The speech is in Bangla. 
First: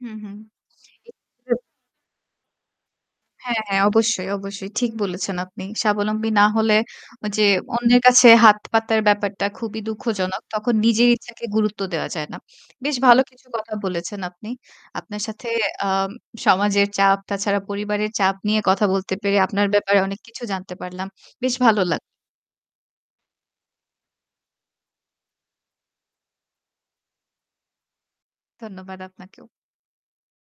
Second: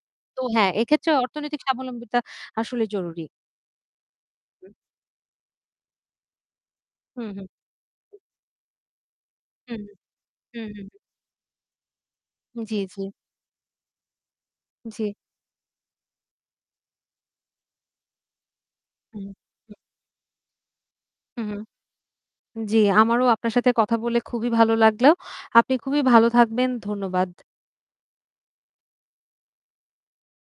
হুম, হুম। তো হ্যাঁ এক্ষেত্রে অর্থনৈতিক [unintelligible] স্বাবলম্বীতা আসলে জরুরি। হ্যাঁ, হ্যাঁ অবশ্যই, অবশ্যই। ঠিক বলেছেন আপনি। স্বাবলম্বী না হলে হুম, যে হুম। অন্যের কাছে হাত পাতার ব্যাপারটা হুম, খুবই হুম। দুঃখজনক হুম, তখন হুম, হুম। নিজের ইচ্ছাকে গুরুত্ব দেওয়া যায় না। জ্বী, বেশ জ্বী। ভালো কিছু কথা বলেছেন আপনি। জ্বী। আপনার সাথে আ সমাজের চাপ তাছাড়া পরিবারের চাপ নিয়ে কথা বলতে হুম। পেরে আপনার ব্যাপারে অনেক কিছু জানতে পারলাম। হুম, বেশ হুম। ভালো লাগলো। জ্বী, আমারও আপনার সাথে কথা বলে খুবই ভালো লাগলো। আপনি খুবই ভালো থাকবেন। ধন্যবাদ। ধন্যবাদ আপনাকেও।